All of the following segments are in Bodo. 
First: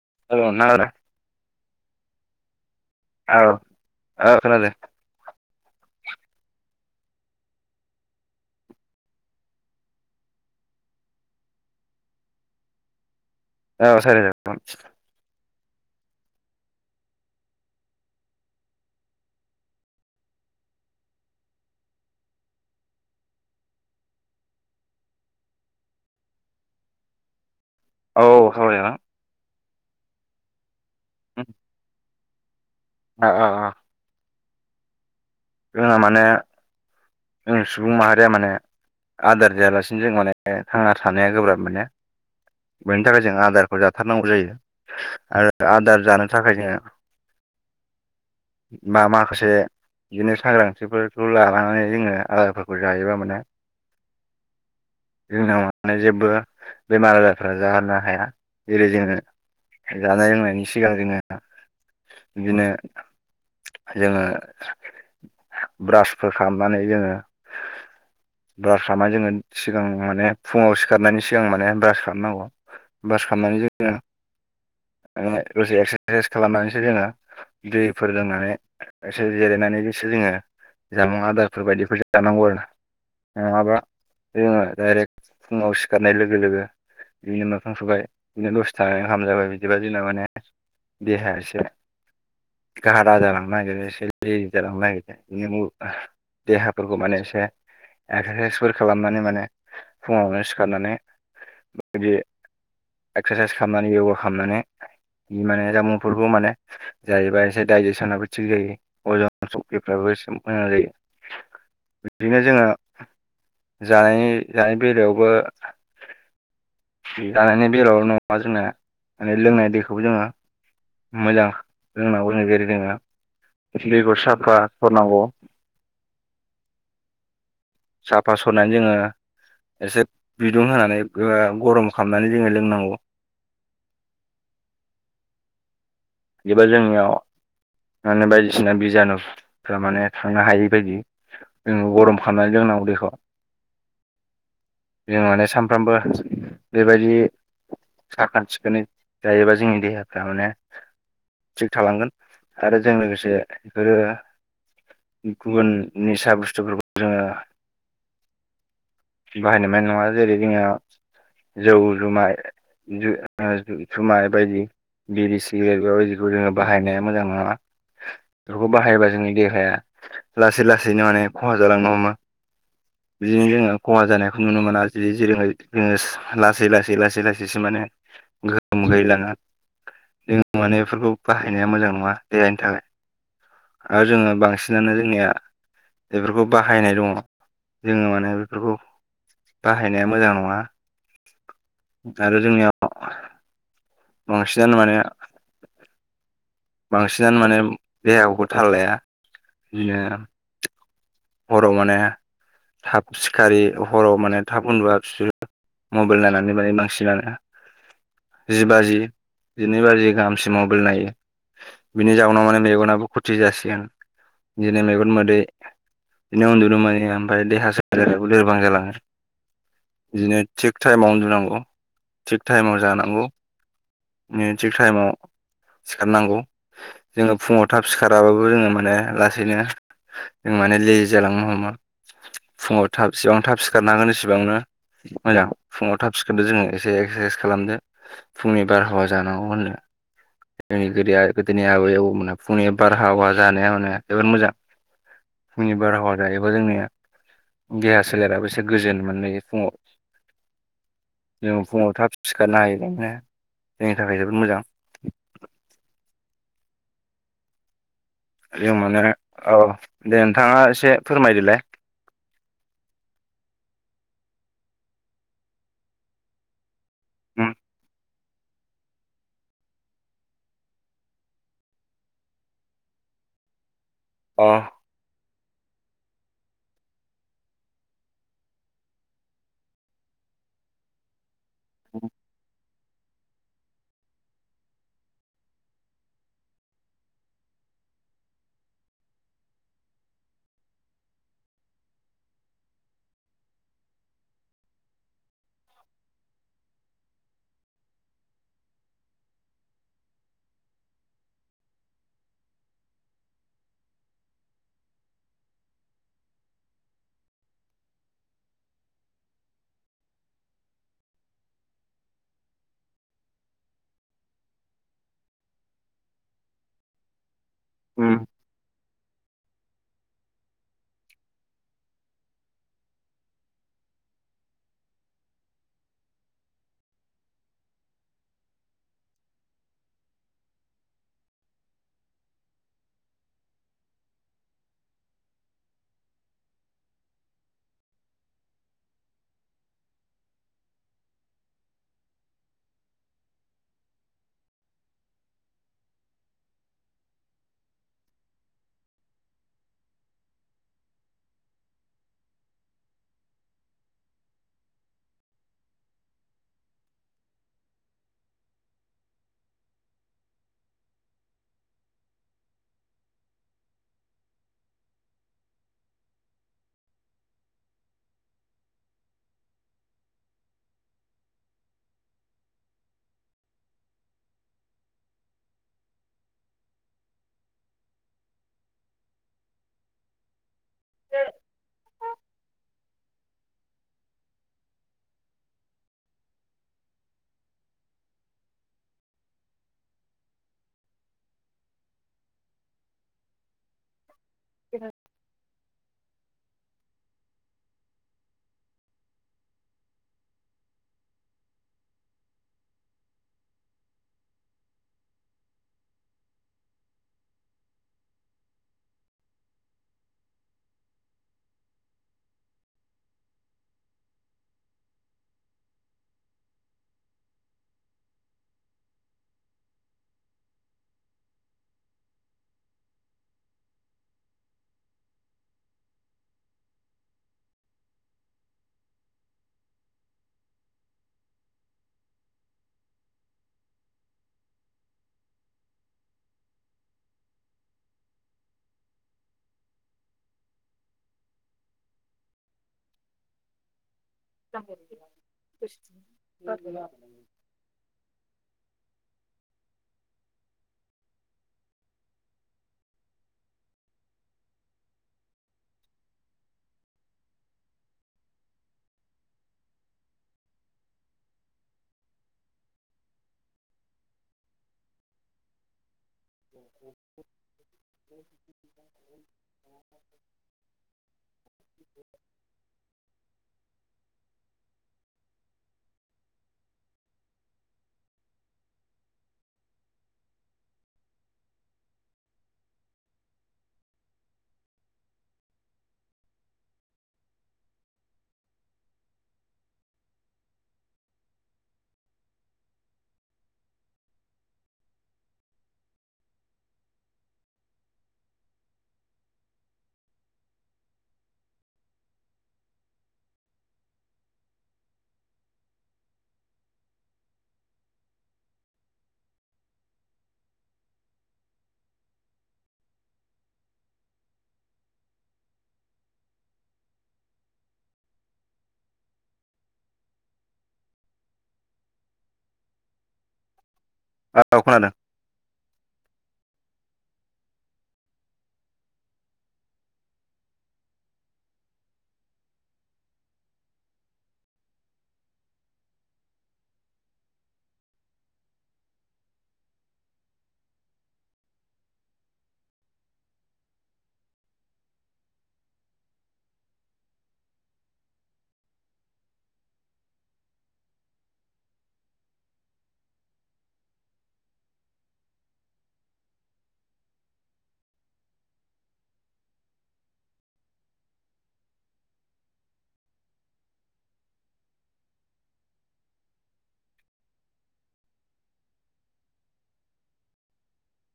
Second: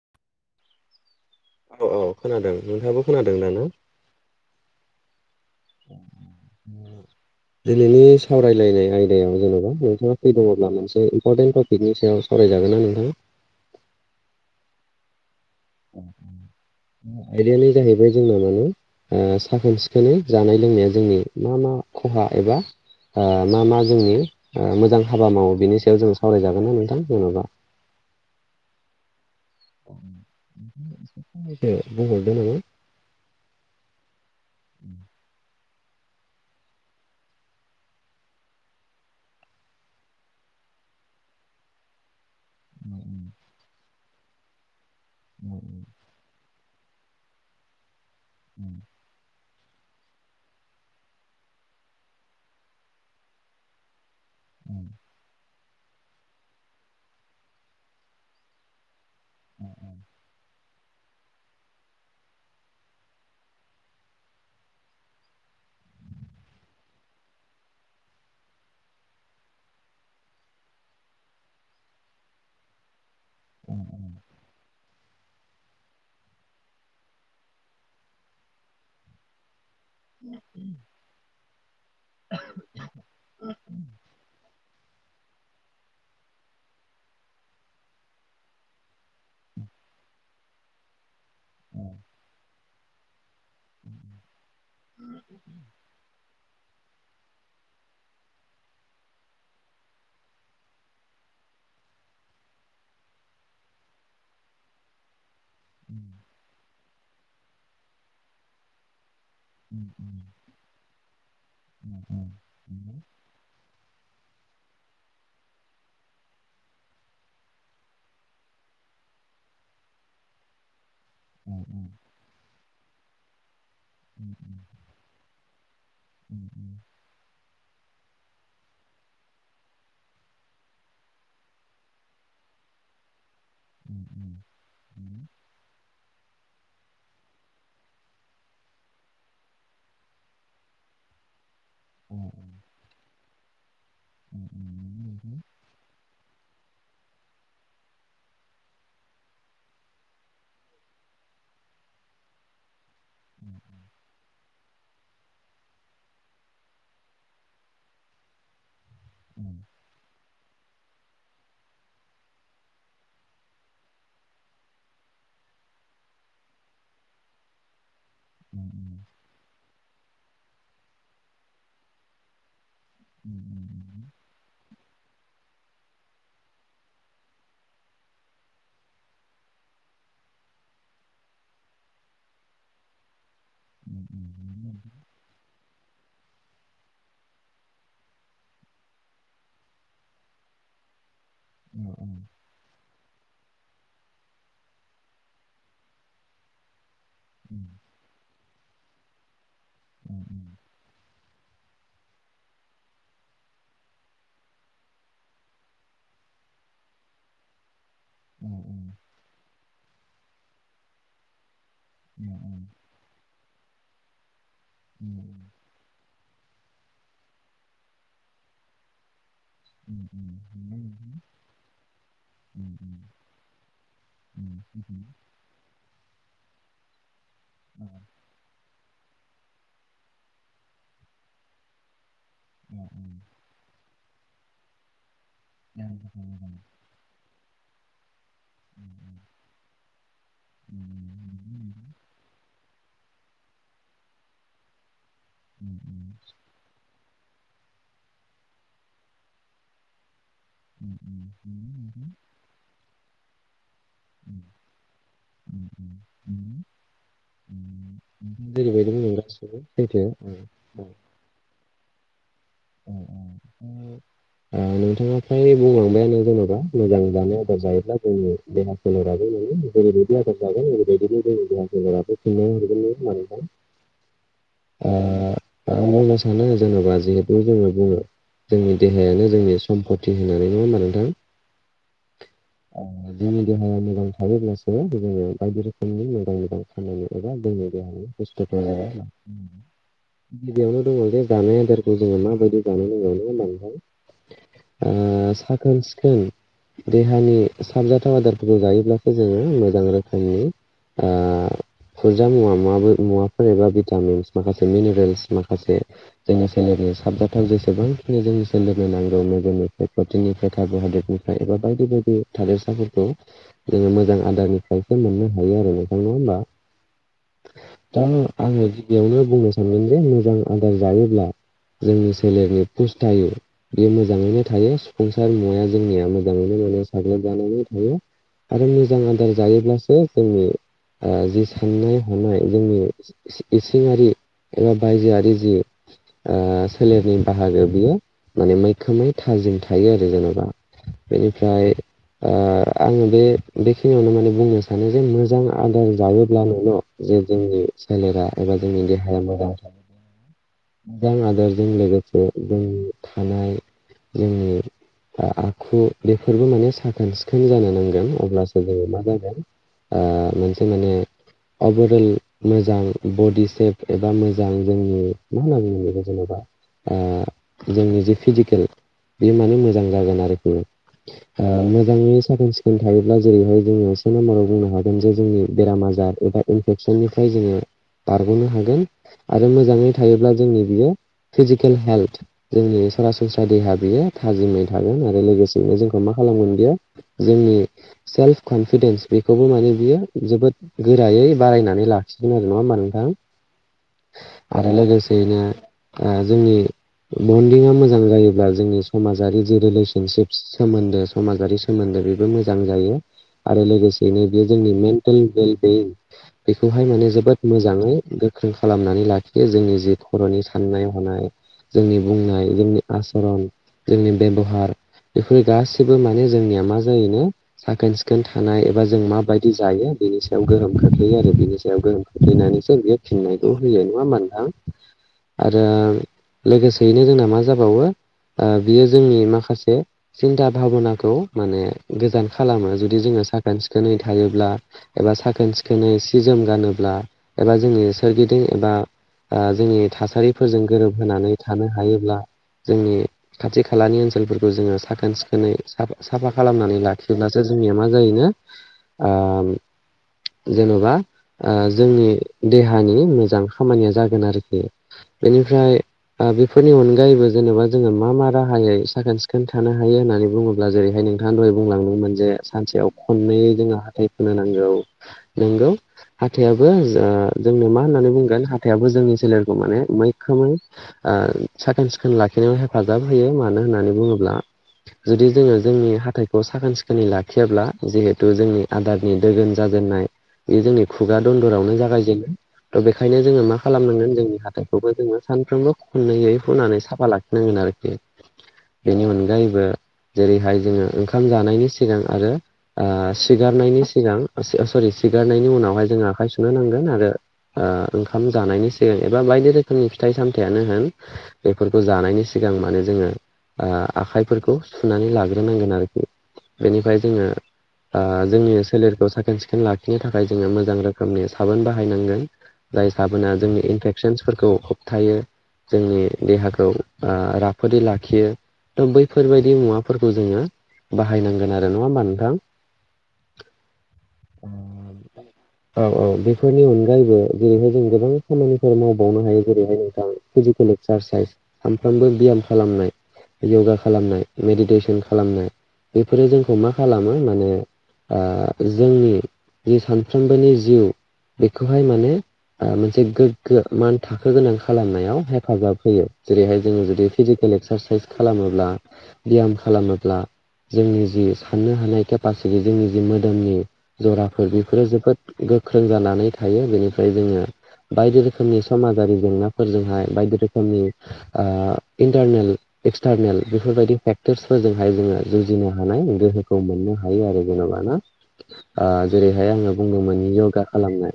[unintelligible] औ औ खोनादों नोंथाङाबो खोनादों औ दा नों? औ खोनादों [inaudible] दिनैनि सावरायलायनाय आयदायाव जेनेबा नोंथाङा फ्रि दोङोब्ला मोनसे इम्पर्टेन्ट टपिकनि सायाव साव जागोना नोंथां? औ साजाय जागोन। [unintelligible] आयदायानो जाहैबाय जोंना माने आ साखोन सिखोनै जानाय लोंनाया जोंनि मा मा खहा एबा आ मा मा जोंनि मोजां हाबा मावो बेनि सायाव जों सावरायजागोन ना नोंथां जेनबा औ हावराय जागोन बुंहरदो नोङो आ आ आ [unintelligible] जोंहा माने जोंनि सुबुं माहारिया माने आदार जायालासिनो जों माने थांना थानाया गोब्राब मानो बेनि थाखाय जों आदारखौ जाथारनांगौ जायो आरो आदार जानो थाखाय जोङो मा माखोसे बिदिनो सांग्रांथिफोरखौ लानानै जोङो आदारफोरखौ जायोबा माने उम जोंनाव माने जेबबो बेमार आजारफ्रा जानो हाया जेरै जोङो जानाय लोंनायनि सिगां जोङो इदिनो जोङो ब्रासफोर खालामनानै जोङो [inaudible] ब्रास हामा जोङो सिगां माने फुङाव सिखारनायनि सिगां माने ब्रास खालामनांगौ ब्रास खामनानै जोङो ओ दसे एक्सस्रासाइस खालामनानैसो जोङो दैफोर लोंनानै एसे जेरायनानै जो सो जोङो जामुं आदारफोर बायदिफोर जानांगौ आरो ना ओ आबा जोङो दायरेख फुङाव सिखारनाय लोगो लोगो इनो मोखां सुबाय इनो दस था हाम जाबाय बिद दिबा जोना माने देहा एसे गाहादा जालांनो नागिरो एसे लेजि जालांनो नागिरो इनो मु आह देहाफोरखौ माने एसे एक्सारसाइसफोर खालामनानै माने फुङावनो सिखारनानै बेबायदि एक्सारसाइस खामनानै यगा खामनानै बि माने जामुंबो माने जाहैबाय ए दाइजेसनाबो थिग जायो अजन सथिफ्राबो एसे मोजां जायो बिदिनो जोङो जानायनि जानाय बेलायावबो जानायनि बेलायावल नङा जोंना माने लोंनाय दैखौ जोङो मोजां रोंनांगौ‌ जाहैबाय आरो जोङो फुलिखौ साफा होनांगौ [inaudible] साफा सुनानै जोङो एसे बिदुं होनानै गरम खालामनानै जोङो लोंनांगौ [inaudible] बिबो जोंनियाव माने बायदिसिना बिजानुफोरा माने थांनो हायै बायदि जोङो गरम खालामनानै लोंनांगौ दैखौ जों माने सानफ्रोमबो बेबायदि साखोन सिखोनै जायोबा जोंनि देहाफ्रा माने थिग थालांगोन आरो जों लोगोसे बेफोरो गुबुन निसा बुस्थुफोरखौ जोङो बाहायनो मोन्नाय नङा जेरै जोङो जौ जुमाय जु जुमाय बायदि बिरि सिगारेट बेयाव जदिखौ जोङो बाहायनाया मोजां नङा बेफोरखौ बाहायोबा जोंनि देहाया लासै लासैनो माने खहा जालांनो हमो। बिदिनो जोङो खहा जानायखौ नुनो मोना जि रोङै जोङो लासै लासै लासै लासैसो मोने गोहोम गोलै लाङो। माने बेफोरखौ बाहायनाया मोजां नङा देहानि थाखाय आरो जोङो बांसिनानो जोंनिया बेफोरखौ बाहायनाय दङ जोङो माने बेफोरखौ बाहायनाया मोजां नङा आरो जोंनियाव बांसिनानो माने बांसिनानो माने देहाखौबो थाल लाया बिदिनो हराव माने थाब सिखारि हराव माने थाब उन्दु बिसोरो मबाइल नायनानै माने बांसिनानो जिबाजि जिनै बाजि गाहामसिम मबाइल नायो। बिनि जाउनाव माने मेगनाबो खथि जासिगोन बिदिनो मेगन मोदै बिदिनो उन्दुनो मानै ओमफ्राय देहा सोलेराबो लोरबां जालाङो। बिदिनो थिग टाइमाव उन्दुनांगौ थिग टाइमाव जानांगौ। नो थिग टाइमाव सिखारनांगौ। जोङो फुङाव थाब सिखाराबाबो जोङो माने लासैनो जों माने लेजि जालांनो हमो। फुङाव थाब इसेबां थाब सिखारनांगोन इसिबांनो मोजां फुङाव थाब सिखारांदो जोङो एसे एक्सारसाइस खालामदो फुंनि बारहावा जानांगौ होनो। जोंनि गोदोनि आबै आबौमोना बुंनाय बारहावा जानाया माने जोबोद मोजां फुंनि बारहावा जायोबो जोंनिया देहा सोलेराबो एसे गोजोन मोयलायो फुङाव जों फुङाव थाब सिखारनो हायोबानो जोंनि थाखाय जोबोद मोजां जों जेरैबायदि माने बुंदों औ गासैबोैथ' दे नोंथाङा औ एसे फोरमायदोलाय नोंथाङा फ्राय बुंलांबायानो जेन'बा मोजां जानाय आदार जायोब्ला जोंनि देहा सोलेराबो जेरैबायदि आदार जागोन ओरैबायदिनो जोंनि देहा सोलेराबो फिननाय हरगोननो मानोना अह आं बुंनो सानो जेन'बा जे बेखौ जोङो बुङो जोंनि देहायानो जोंनि सम्पति होननानै नङा होमबा नोंथां। उम जोंनि देहाया मोजां थायोब्लासो जोङो बायदि रोखोमनि मोजां मोजां खामानि एबा जों गिबियावनो दङ जे जानाय आदार जोङो माबायदि जानाय लोंनाय होनबा नोंथां आ साखोन-सिखोन देहानि साबजाथाव आदारफोरखौ जायोब्लासो जोङो मोजां रोखोमनि आ फुजा मुवा मुवाबो मुवाफोर एबा भिटामिन्स माखासे मिनेरेल्स माखासे जोंनि सोलेरनि साबजाथाव जेसेबांखिनि जोंनि सोलेरनो नांगौ मेदोमनिफ्राय प्रटिननिफ्राय कार्बहाइड्रेटनिफ्राय एबा बायदि बायदि थादोरसाफोरखौ जोङो मोजां आदारनिफ्रायसो मोननो हायो आरो नोंथां नङा होमबा दा आङो गिबियावनो बुंनो सानदों जे मोजां आदार जायोब्ला जोंनि सोलेरनि फुस्थायु बे मोजाङैनो थायो जाफुंसार मुवाया जोंनिया मोजाङै साग्लोब जानानै थायो आरो मोजां आदार जायोब्लासो जोंनि ओ जि साननाय हनाय जोंनि इसिंआरि एबा बायजोआरि जि आ सोलेरनि बाहागो बियो माने मैखोमै थाजिम थायो आरो जेन'बा बेनिफ्राय आ आङो बे बेखिनियावनो माने बुंनो सानो जे मोजां आदार जायोब्लानो न'आव जे जोंनि सोलेरा एबा जोंनि देहाया मोजां मोजां आदारजों लोगोसे जोंनि थानाय जोंनि आखु बेफोरबो माने साखोन सिखोन जानो नांगोन अब्लासो जोङो मा जागोन ओ मोनसे माने अभारअल मोजां बडि सेफ एबा मोजां जोंनि मा होनना बुङो [unintelligible] जेनबा। आ जोंनि जे फिजिकेल बेयो माने मोजां जागोन आरो। [unintelligible] ओ मोजाङै साखोन सिखोन थायोब्ला जेरैहाय जोङो से नाम्बाराव बुंनो हागोन जे जोंनि बेरामा जाहाथे बा इनफेकसननिफ्राय जोङो बारग'नो हागोन आरो मोजाङै थायोब्ला जोंनि बियो फिजिकेल हेल्थ जोंनि सरासनस्रा देहा बियो थाजिमै थागोन आरो लोगोसेनो जोंखौ मा खालामगोन बियो जोंनि सेल्फ कन्फि देन्स बेखौबो माने बियो जोबोद गोरायै बारायनानै लाखिगोन आरो। नङा होमबा नोंथां? आरो लोगोसेनो ओ जोंनि बन्दिंआ मोजां जायोब्ला जोंनि समाजारि जि रिलेसनसिप सोमोन्दो समाजारि सोमोन्दो बेबो मोजां जायो। आरो लोगोसेयैनो बेयो जोंनि मेन्टेल हेल्थ बे बेखौहाय माने जोबोद मोजाङै गोख्रों खालामनानै लाखियो जोंनि जि खर'नि साननाय हनाय जोंनि बुंनाय जोंनि आसरन जोंनि बेबहार बेफोर गासिबो माने जोंनि मा जायोनो साखोन सिखोन थानाय एबा जों माबायदि जायो बेनि सायाव गोहोम खोख्लैयो आरो बेनि सायाव गोहोम खोख्लैनानैसो बियो फिननायखौ होयो। नङा होमबा नोंथां? आरो लोगोसेयैनो जोंना मा जाबावो ओ बियो जोंनि माखासे सिन्था भाबनाखौ माने गोजान खालाम। ो जुदि जोङो साखोन सिखोनै थायोब्ला एबा साखोन सिखोनै सि जोम गानोब्ला एबा जोंनि सोर गिदिं एबा ओ जोंनि थासा रिफोरजों गोरोबहोनानै थानो हायोब्ला जोंनि खाथि खालानि ओनसोल फोरखौ जोङो साखोन सिखोनै साफा खालामनानै लाखिब्लासो जोंनिया मा जायोनो ओम जेन'बा ओ जोंनि देहानि मोजां खामानिया जागोन आरोखि। बेनिफ्राय ओ बेफोरनि अनगायैबो जेनेबा जोंङो मा मा राहायै साखोन सिखोन थानो हायो होननानै बुंङोब्ला जेरैहाय नोंथांङा दहाय बुंलांदोंमोन जे सानसेयाव खननैयै जोंङो हाथाइ हुनो नांगौ। नोंगौ हाथायाबो ओ जोंनो मा होननानै बुंगोन हाथायाबो जोंनि सोलेर माने ‌मैखोमै ओ साखोन सिखोन लाखिनायाव हेफाजाब होयो। मानो होननानै बुंङोब्ला जुदि जोंङो जोंनि हाथायखौ साखोन सिखोनै लाखियाब्ला जिहेथु जोंनि आदारनि दोगोन जाजेननाय बे जोंनि खुगा दन्दरावनो जागायजेनाय। थ' बेखायनो जोंङो मा खालामनांगोन जोंनि हाथाइखौबो जोंङो सानफ्रोमबो खननैयै हुनानै साफा लाखिनांगोन आरोखि। बेनि अनगायैबो जेरैहाय जोंङो ओंखाम जानायनि सिगां आरो ओ सिगारनायनि सिगां ओ ओ स'रि सिगारनायनि उनावहाय जोंङो आखाइ सुनो नांगोन आरो ओ ओंखाम जानायनि से बा बायदि रोखोमनि फिथाइ सामथायानो होन बेफोरखौ जानायनि सिगां माने जोंङो ओ आखाइफोरखौ सुनानै लाग्रोनांगोन आरोखि। बेनिफ्राय जोंङो ओ जोंनि सोलेरखौ साखोन सिखोन लाखिनो थाखाय जोंङो मोजां रोखोमनि साबोन बाहायनांगोन। जाय साबोना जोंनि इनफेक्सन्सफोरखौ होबथायो। जोंनि देहाखौ ओ राफोदै लाखियो। थ' बैफोरबायदि मुवाफोरखौ जोंङो बाहायनांगोन आरो। नङा होमबा नोंथां? [inaudible] औ खोनादों औ औ बेफोरनि अनगायैबो जेरैहाय जों गोबां खामानि फोर मावबावनो हायो जेरैहाय नोंथां फिजिकेल एक्सारसाइस सानफ्रामबो बियाम खालामनाय। य'गा खालामनाय मेडिदेसन खालामनाय बेफोरो जोंखौ मा खालामो माने ओ जोंनि जि सानफ्रोमबोनि जिउ बेखौहाय माने ओ मोनसे गो मान थाखो गोनां खालामनायाव हेफाजाब होयो जेरैहाय जोंङो जुदि फिजिकेल एक्सारसाइस खालामो, अब्ला बियाम खालामोब्ला, जोंनि जि साननो हानाय केपासिटि जोंनि जि मोदोमनि जराफोर बेफोरो जोबोद गोख्रों जानानै थायो, बेनिफ्राय जोंङो बायदि रोखोम रोमनि समाजारि जेंनाफोरजोंहाय बायदि रोखोम ओ इन्टारनेल एक्सटारनेल बेफोरबायदि पेकत्र्पिसफोरजोंहाय जोंङो जुजिनो हानाय गोहोखौ मोननो हायो, आरो जेन'ब ना? ओ जेरैहाय आंङो बुंदोंमोन य'गा खालामनाय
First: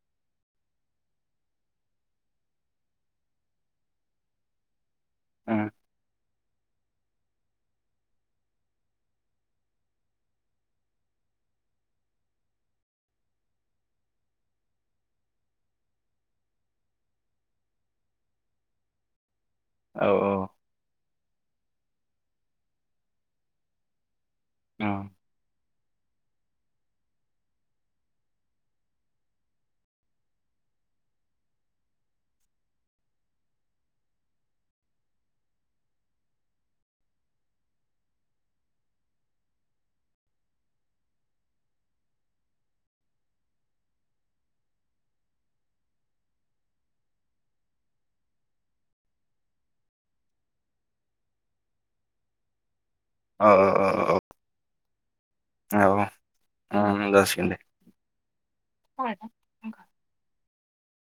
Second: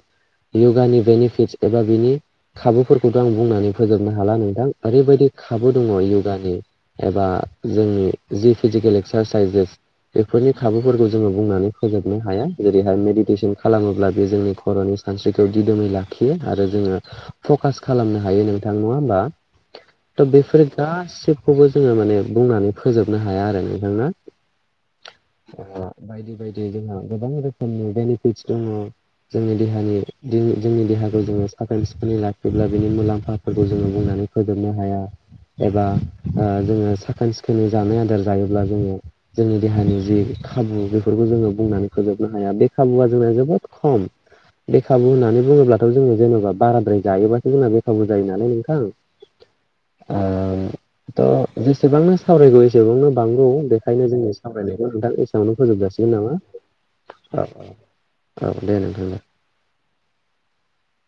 य'गानि बेनिफिटस एबा बिनि खाबुफोरखौथ' आं बुंनानै फोजोबनो हाला नोंथां ओरैबायदि उम खाबु दंङ य'गानि एबा जोंनि जि फिजिकेल एक्सारसाइजेस, बेफोरनि खाबुफोरखौ जोंङो बुंनानै फोजोबनो हाया जेरैहाय मेडिटेसन खालामोब्ला बे जोंनि खर'नि सानस्रिखौ दिदोमै लाखियो, आरो जोंङो फकास खालामनो हायो, नोंथां नंङा होमबा? औ त' बेफोर गासिखौबो जोंङो माने बुंनानै फोजोबनो हाया आरो नोंथां ना? औ ओ बायदि बायदि जोंहा गोबां रोखोमनि बेनिफिटस दंङ, जोंनि देहानि दि जोंनि देहाखौ जोंङो सबसिन फ्रेन्सफोरनि लाखिब्ला बिनि मुलाम्फाफोरखौ जोंङो बुंनानै फोजोबनो हाया, एबा ओ जोंङो साखोन सिखोनै जानाय आदार जायोब्ला जोंङो जोंनि देहानि जि, खाबु बेफोरखौ जोंङो बुंनानै फोजोबनो हाया, बे खाबुआ जोंना जोबोद ख'म, बेे खाबु होननानै बुंङोब्लाथ' जोंङो जेन'बा बाराद्राय जायोबासो जोंना बेखाबु जायो नालाय नोंथां? ओ थ' जेसेबांनो सावरायगौ बेसेबांनो बांगौ बेखायनो औ जोंङोनि सावरायनायखौ नोंथां एसेआवनो औ फोजोबजासिगोन नामा? औ औ जासिगोन दे औ दे नोंथां दे,